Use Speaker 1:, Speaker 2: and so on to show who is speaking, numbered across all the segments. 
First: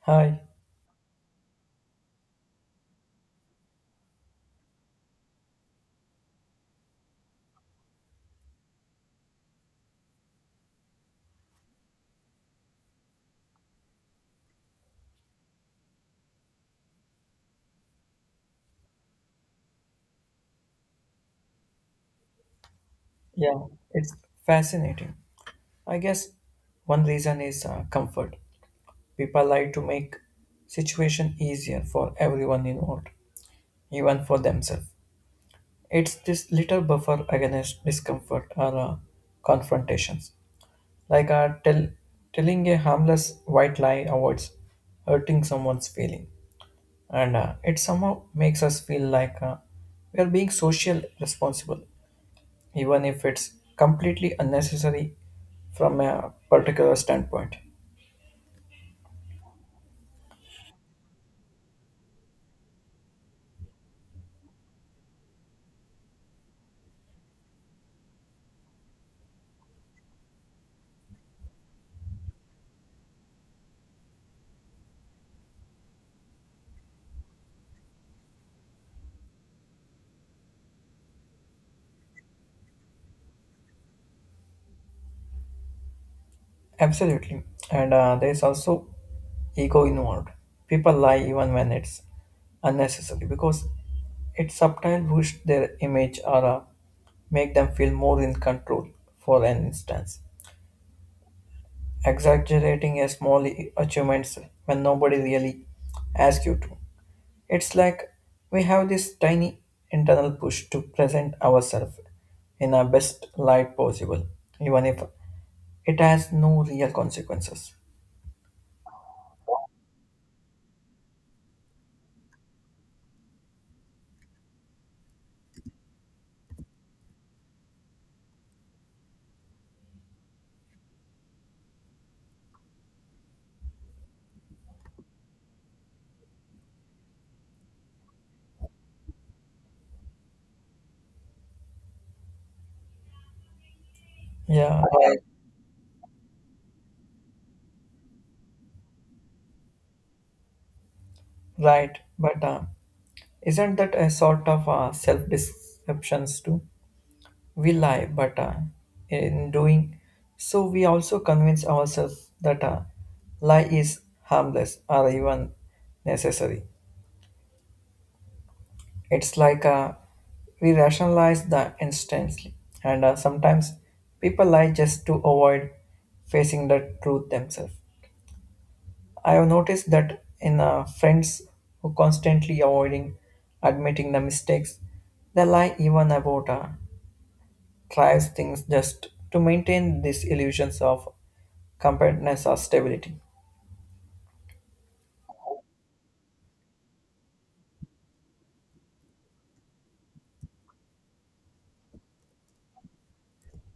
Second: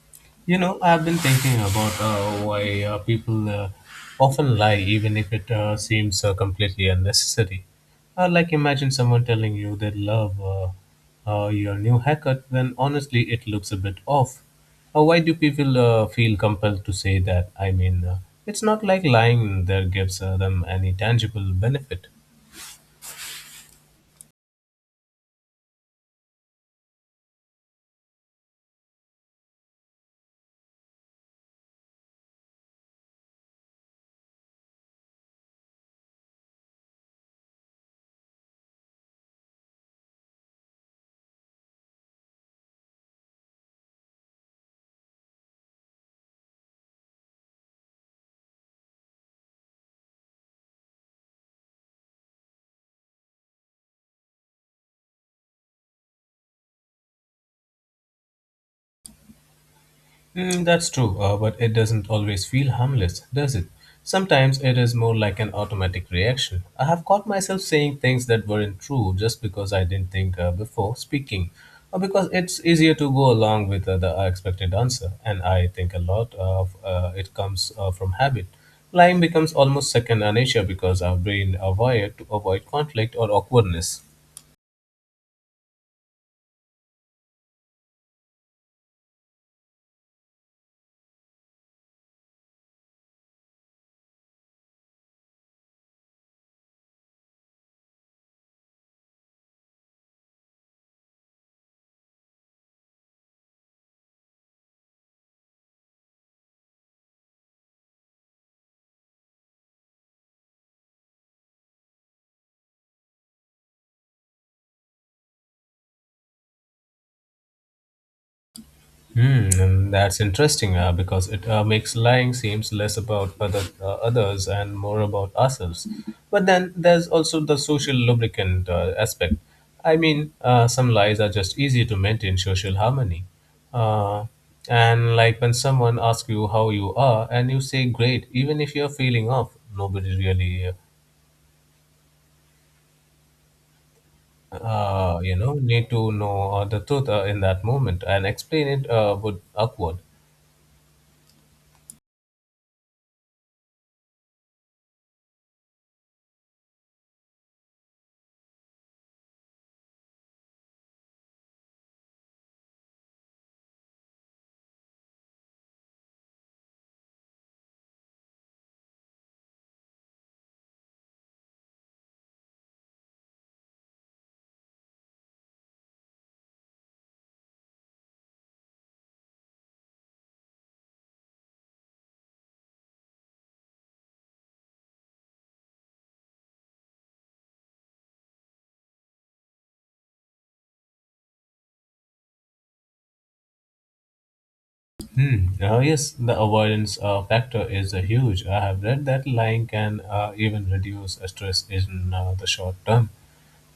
Speaker 1: Hi.
Speaker 2: You know, I've been thinking about why people often lie, even if it seems completely unnecessary. Like, imagine someone telling you they love your new haircut, when honestly it looks a bit off. Why do people feel compelled to say that? I mean, it's not like lying there gives them any tangible benefit.
Speaker 1: Yeah, it's fascinating. I guess one reason is comfort. People like to make situation easier for everyone involved, even for themselves. It's this little buffer against discomfort or confrontations. Like telling a harmless white lie avoids hurting someone's feeling, and it somehow makes us feel like we are being social responsible even if it's completely unnecessary from a particular standpoint.
Speaker 2: Mm, that's true, but it doesn't always feel harmless, does it? Sometimes it is more like an automatic reaction. I have caught myself saying things that weren't true just because I didn't think before speaking, or because it's easier to go along with the expected answer. And I think a lot of it comes from habit. Lying becomes almost second nature because our brain wired to avoid conflict or awkwardness.
Speaker 1: Absolutely. And there's also ego involved. People lie even when it's unnecessary because it subtle boost their image or make them feel more in control for an instance. Exaggerating a small achievements when nobody really asks you to. It's like we have this tiny internal push to present ourselves in our best light possible, even if it has no real consequences.
Speaker 2: Hmm, and that's interesting because it makes lying seems less about others and more about ourselves. But then there's also the social lubricant aspect. I mean, some lies are just easy to maintain social harmony. Uh, and like when someone asks you how you are and you say great, even if you're feeling off, nobody really,
Speaker 1: Yeah, right.
Speaker 2: uh, you know, need to know the truth in that moment and explain it would awkward.
Speaker 1: Right. But isn't that a sort of self deceptions too? We lie, but in doing so, we also convince ourselves that lie is harmless or even necessary. It's like we rationalize the instantly, and sometimes people lie just to avoid facing the truth themselves. I have noticed that in friends who constantly avoiding admitting the mistakes, they lie even about tries things just to maintain these illusions of compactness or stability.
Speaker 2: Hmm. Yes, the avoidance factor is huge. I have read that lying can even reduce stress in the short term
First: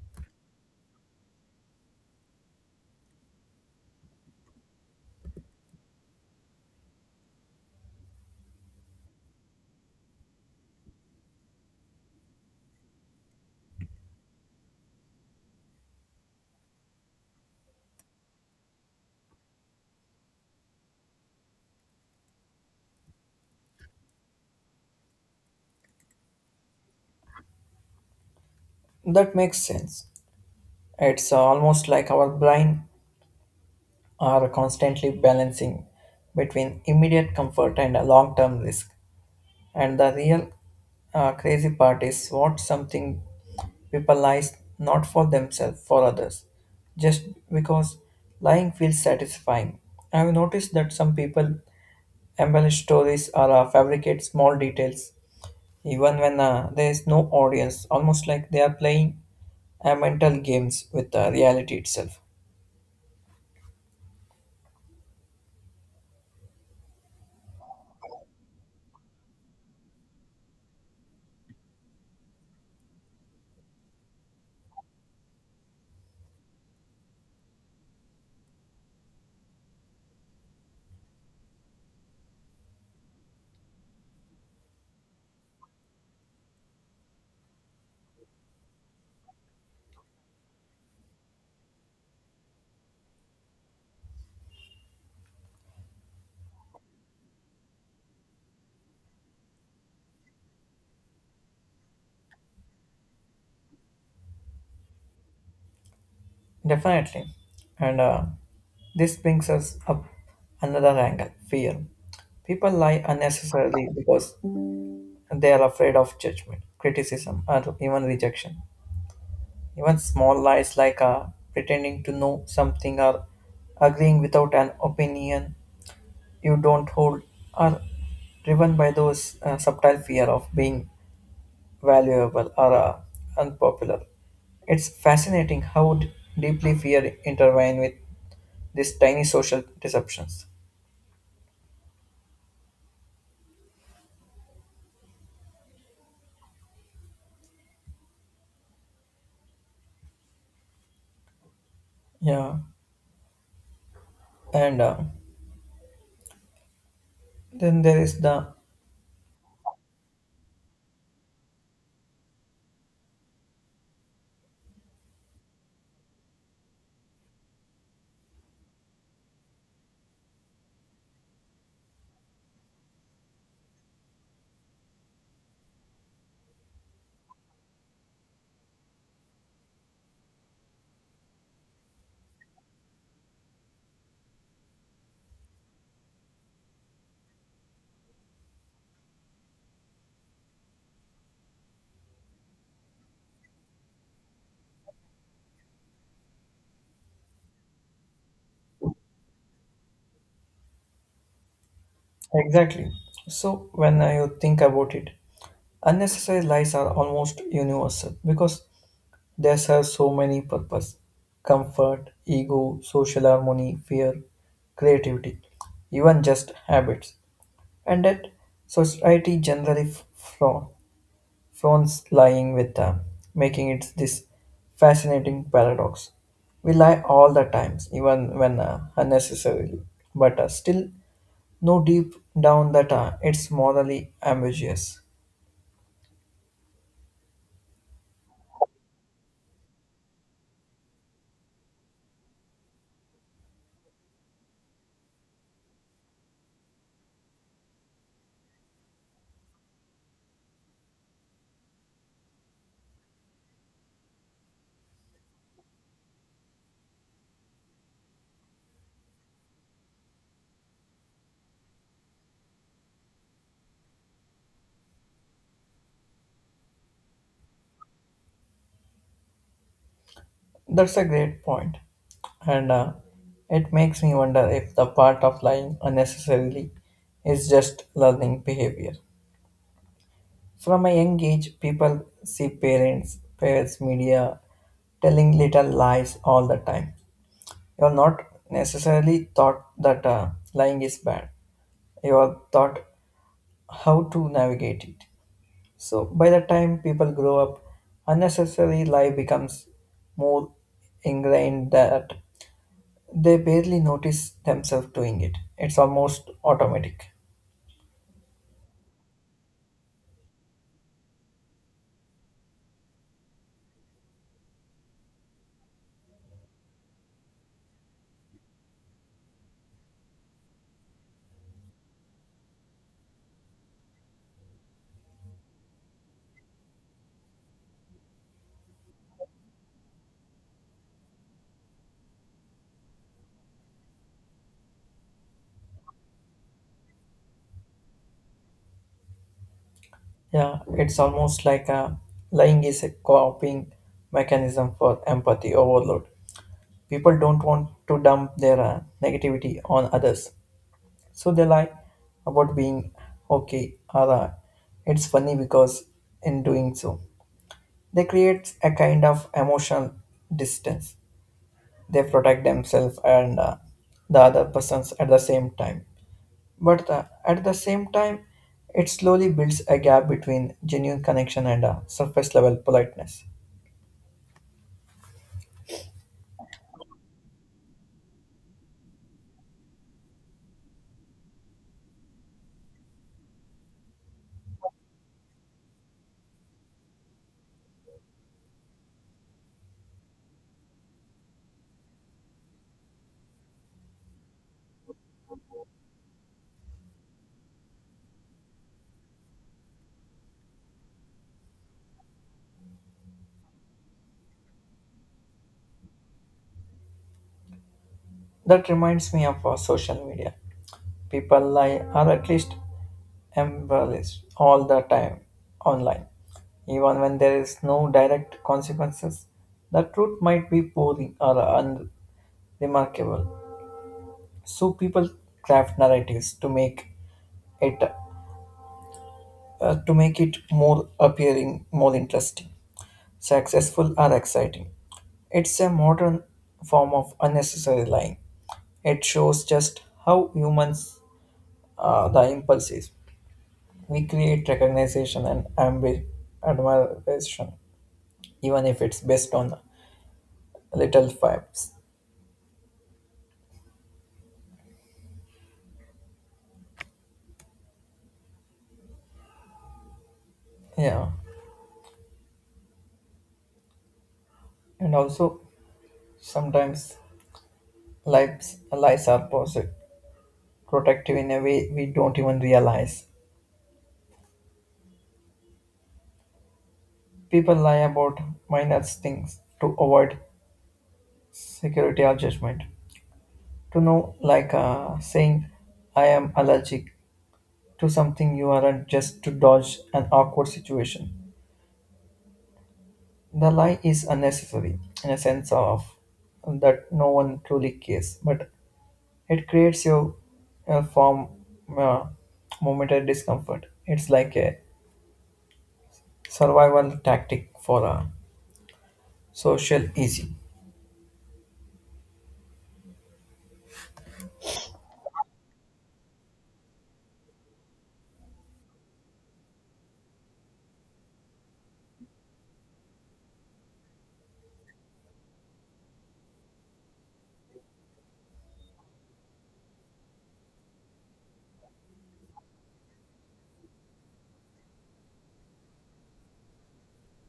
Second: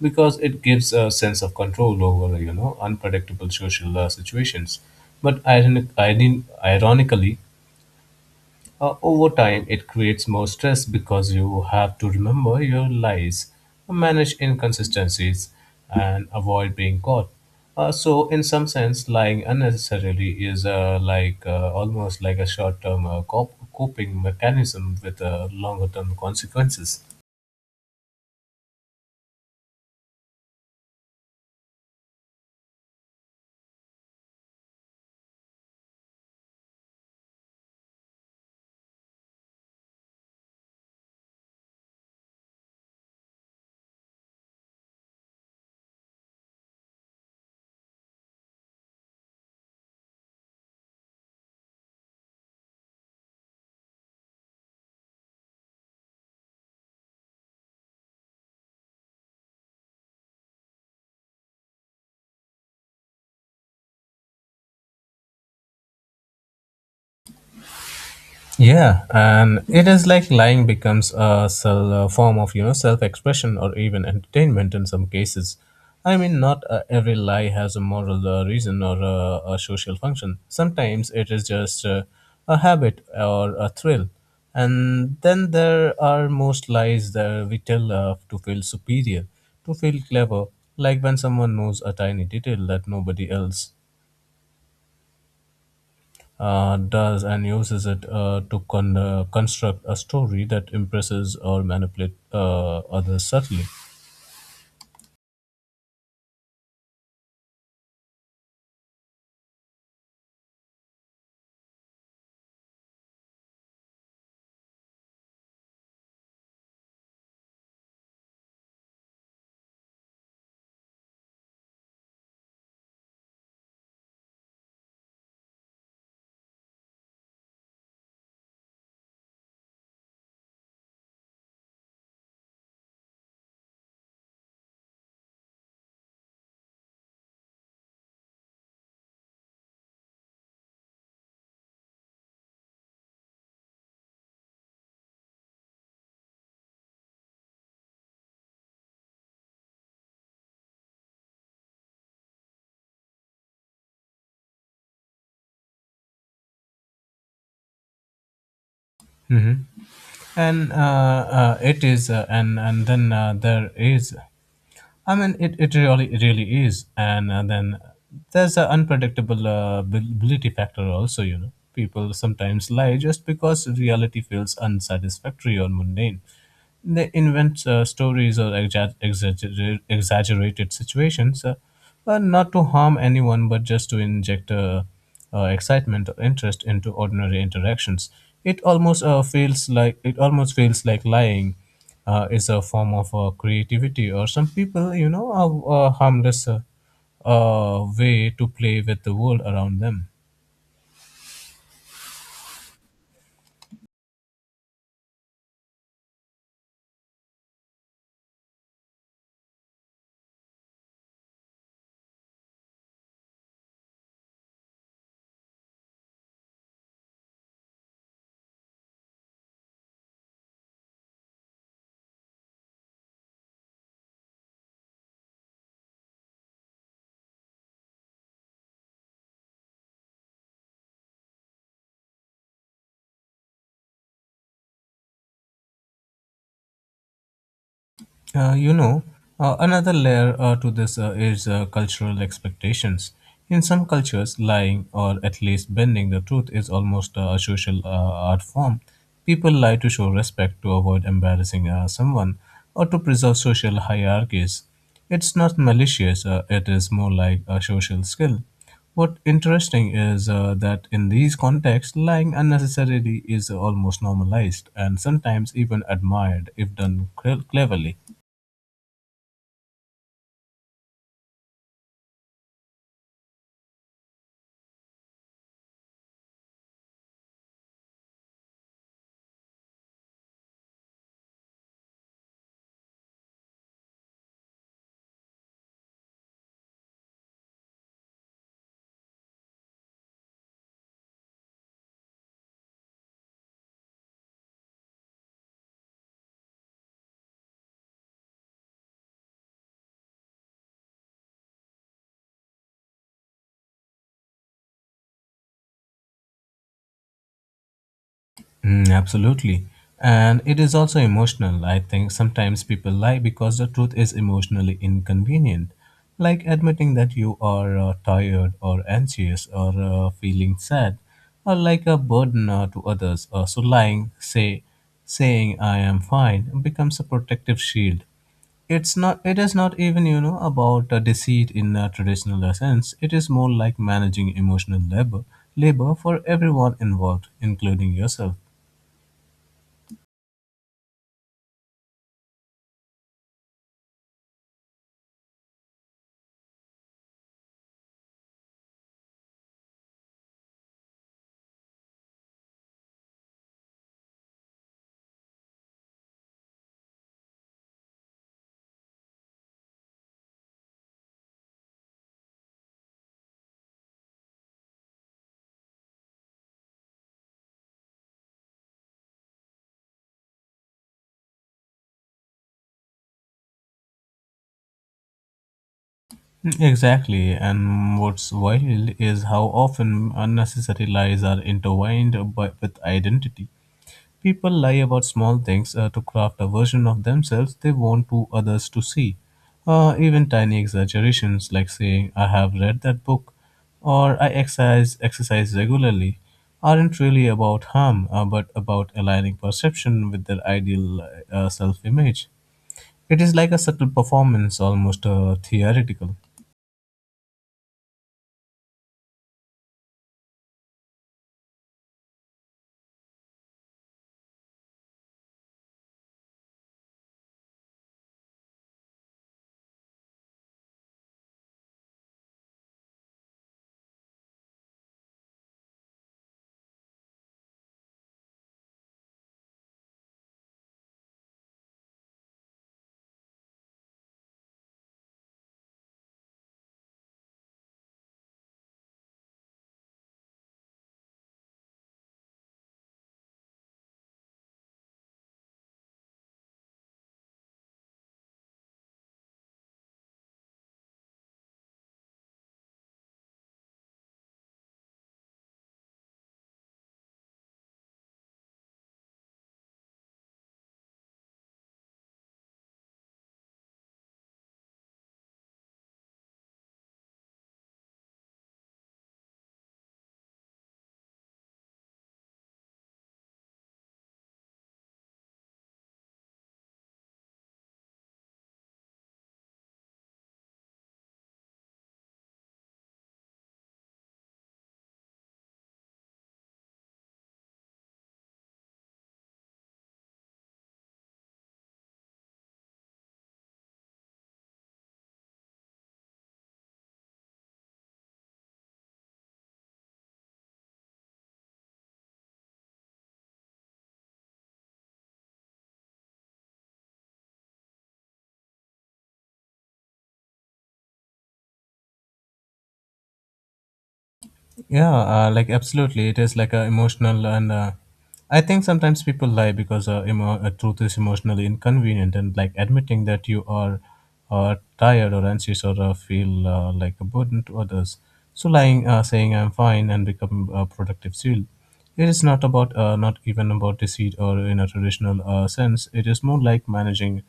Speaker 2: because it gives a sense of control over you know unpredictable social situations. But ironically, over time, it creates more stress because you have to remember your lies, manage inconsistencies, and avoid being caught. So, in some sense, lying unnecessarily is like almost like a short-term coping mechanism with longer-term consequences.
Speaker 1: That makes sense. It's almost like our brain are constantly balancing between immediate comfort and a long-term risk. And the real crazy part is what something people lie not for themselves, for others, just because lying feels satisfying. I've noticed that some people embellish stories or fabricate small details even when there is no audience, almost like they are playing mental games with reality itself.
Speaker 2: Yeah, and it is like lying becomes a form of you know self-expression or even entertainment in some cases. I mean, not every lie has a moral reason or a social function. Sometimes it is just a habit or a thrill. And then there are most lies that we tell to feel superior, to feel clever, like when someone knows a tiny detail that nobody else does and uses it to construct a story that impresses or manipulate others subtly.
Speaker 1: Definitely. And this brings us up another angle fear. People lie unnecessarily because they are afraid of judgment, criticism, or even rejection. Even small lies like pretending to know something or agreeing without an opinion you don't hold are driven by those subtle fear of being valuable or unpopular. It's fascinating how deeply fear intertwine with these tiny social disruptions. Yeah, and then there is the
Speaker 2: Mhm. And it is, and then there is I mean, it, it really is, and, then there's an unpredictable ability factor also. You know, people sometimes lie just because reality feels unsatisfactory or mundane. They invent stories or exaggerated situations, not to harm anyone, but just to inject excitement or interest into ordinary interactions. It almost feels like lying is a form of creativity or some people you know have a harmless way to play with the world around them.
Speaker 1: exactly. So when you think about it, unnecessary lies are almost universal because they serve so many purposes: comfort, ego, social harmony, fear, creativity, even just habits, and that society generally flaw phones lying with time, making it this fascinating paradox. We lie all the times, even when unnecessarily, but still know deep down that it's morally ambiguous.
Speaker 2: Uh, you know, Another layer to this is cultural expectations. In some cultures, lying or at least bending the truth is almost a social art form. People lie to show respect, to avoid embarrassing someone, or to preserve social hierarchies. It's not malicious, it is more like a social skill. What interesting is that in these contexts, lying unnecessarily is almost normalized and sometimes even admired if done cleverly.
Speaker 1: That's a great point, and it makes me wonder if the part of lying unnecessarily is just learning behavior. From a young age, people see parents, peers, media telling little lies all the time. You are not necessarily taught that lying is bad. You are taught how to navigate it. So by the time people grow up, unnecessary lie becomes more ingrained that they barely notice themselves doing it. It's almost automatic.
Speaker 2: Mm, absolutely. And it is also emotional. I think sometimes people lie because the truth is emotionally inconvenient, like admitting that you are tired or anxious or feeling sad or like a burden to others. So saying I am fine becomes a protective shield. It is not even, you know, about deceit in a traditional sense. It is more like managing emotional labor for everyone involved, including yourself.
Speaker 1: Yeah, it's almost like a lying is a coping mechanism for empathy overload. People don't want to dump their negativity on others, so they lie about being okay or it's funny because in doing so, they create a kind of emotional distance. They protect themselves and the other persons at the same time. But at the same time, it slowly builds a gap between genuine connection and surface level politeness.
Speaker 2: Exactly, and what's wild is how often unnecessary lies are with identity. People lie about small things to craft a version of themselves they want to others to see. Even tiny exaggerations like saying, I have read that book or I exercise regularly aren't really about harm but about aligning perception with their ideal self image. It is like a subtle performance, almost theoretical.
Speaker 1: That reminds me of social media. People lie, or at least embarrassed all the time online, even when there is no direct consequences. The truth might be boring or unremarkable, so people craft narratives to make it to make it more appearing, more interesting, successful, or exciting. It's a modern form of unnecessary lying. It shows just how humans the impulse is. We create recognition and admiration, even if it's based on little facts. Yeah, and also sometimes lies are protective in a way we don't even realize. People lie about minor things to avoid security or judgment. To know, like saying, "I am allergic to something," you aren't just to dodge an awkward situation. The lie is unnecessary in a sense of that no one truly cares, but it creates you a form uh, momentary discomfort. It's like a survival tactic for a social easy,
Speaker 2: Yeah, like absolutely, it is like a emotional, and I think sometimes people lie because truth is emotionally inconvenient, and like admitting that you are tired or anxious or feel like a burden to others. So saying I'm fine, and become a productive shield. It is not about, not even about deceit or in a traditional sense. It is more like managing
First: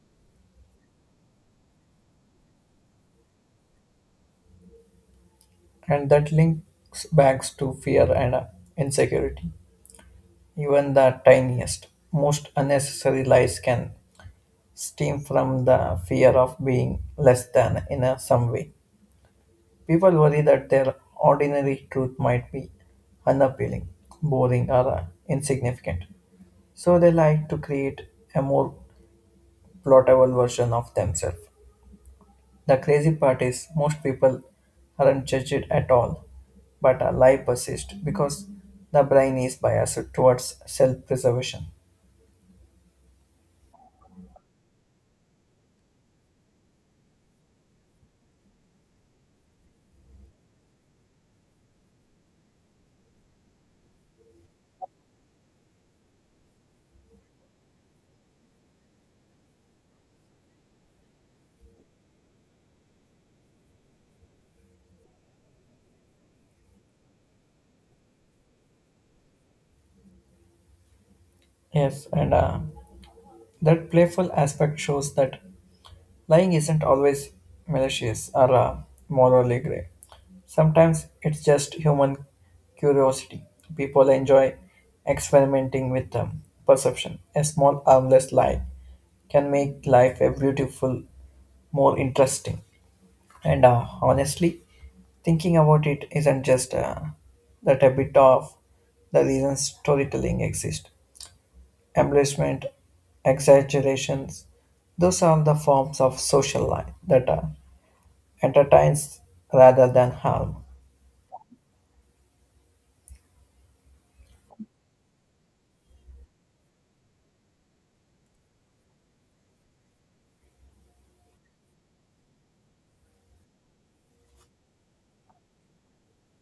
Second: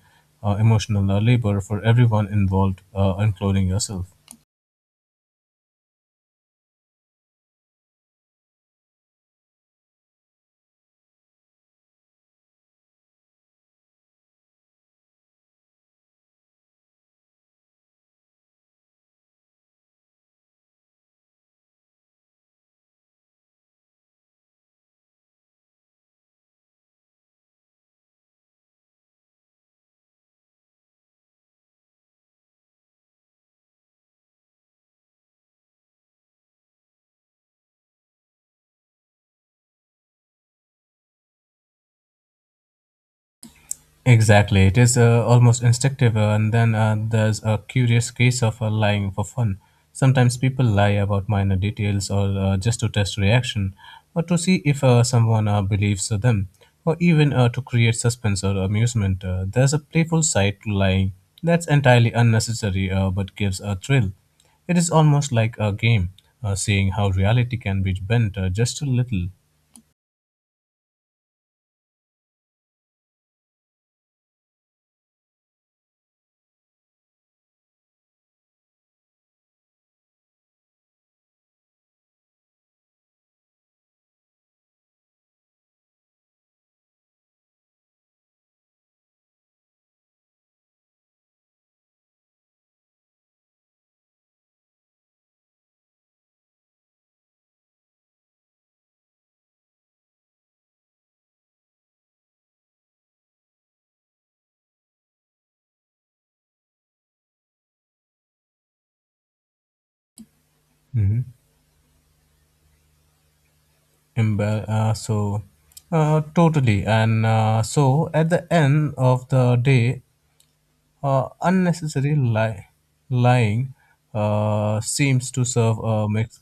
Speaker 2: emotional labor for everyone involved, including yourself.
Speaker 1: and that links back to fear and insecurity. Even the tiniest, most unnecessary lies can stem from the fear of being less than in a, some way. People worry that their ordinary truth might be unappealing, boring, or insignificant. So they like to create a more plottable version of themselves. The crazy part is most people aren't judged at all, but a lie persists because the brain is biased towards self preservation.
Speaker 2: Exactly, it is almost instinctive, and then there's a curious case of lying for fun. Sometimes people lie about minor details or just to test reaction, or to see if someone believes them, or even to create suspense or amusement. There's a playful side to lying that's entirely unnecessary but gives a thrill. It is almost like a game, seeing how reality can be bent just a little.
Speaker 1: Yes, and that playful aspect shows that lying isn't always malicious or morally grey. Sometimes it's just human curiosity. People enjoy experimenting with perception. A small, harmless lie can make life a beautiful, more interesting. And honestly, thinking about it isn't just that a bit of the reason storytelling exists embellishment, exaggerations, those are the forms of social life that entertains rather than harm.
Speaker 2: Mhm. Embe- so totally and so at the end of the day unnecessary lie- lying seems to serve a mix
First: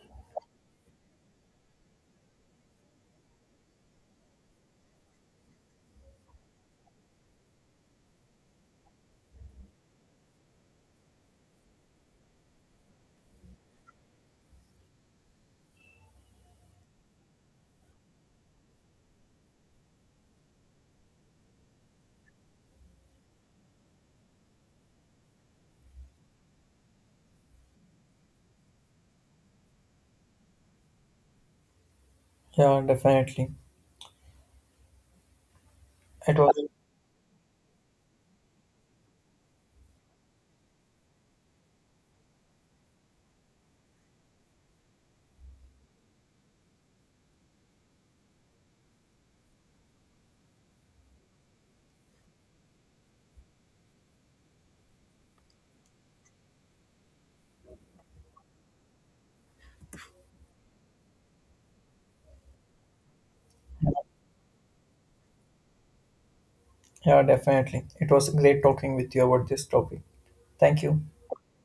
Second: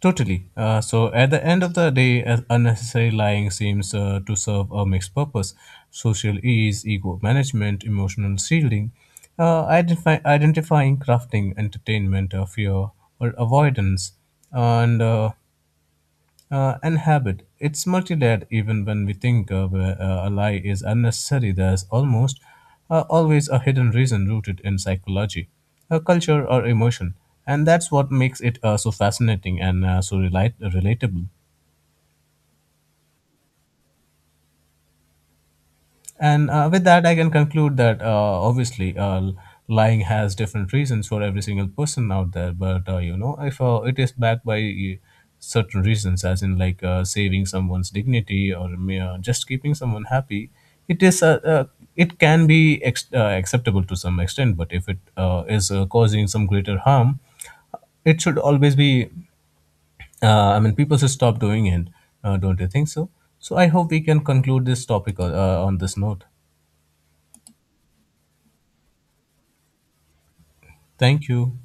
Speaker 2: totally so at the end of the day unnecessary lying seems to serve a mixed purpose, social ease, ego management, emotional shielding, identifying, crafting, entertainment, fear or avoidance, and uh, and habit. It's multi-layered even when we think of a lie is unnecessary. There's almost always a hidden reason rooted in psychology, culture, or emotion. And that's what makes it so fascinating and so relatable.
Speaker 1: Yeah, definitely. It
Speaker 2: And
Speaker 1: was
Speaker 2: with that, I can conclude that obviously lying has different reasons for every single person out there. But you know, if it is backed by certain reasons, as in like saving someone's dignity or just keeping someone happy, it is it can be acceptable to some extent. But if it is causing some greater harm, it should always be. I mean, people should stop doing it. Don't you think so? So I hope we can conclude this topic on this note.
Speaker 1: yeah, definitely. It was great talking with you about this topic. Thank you.
Speaker 2: Thank you.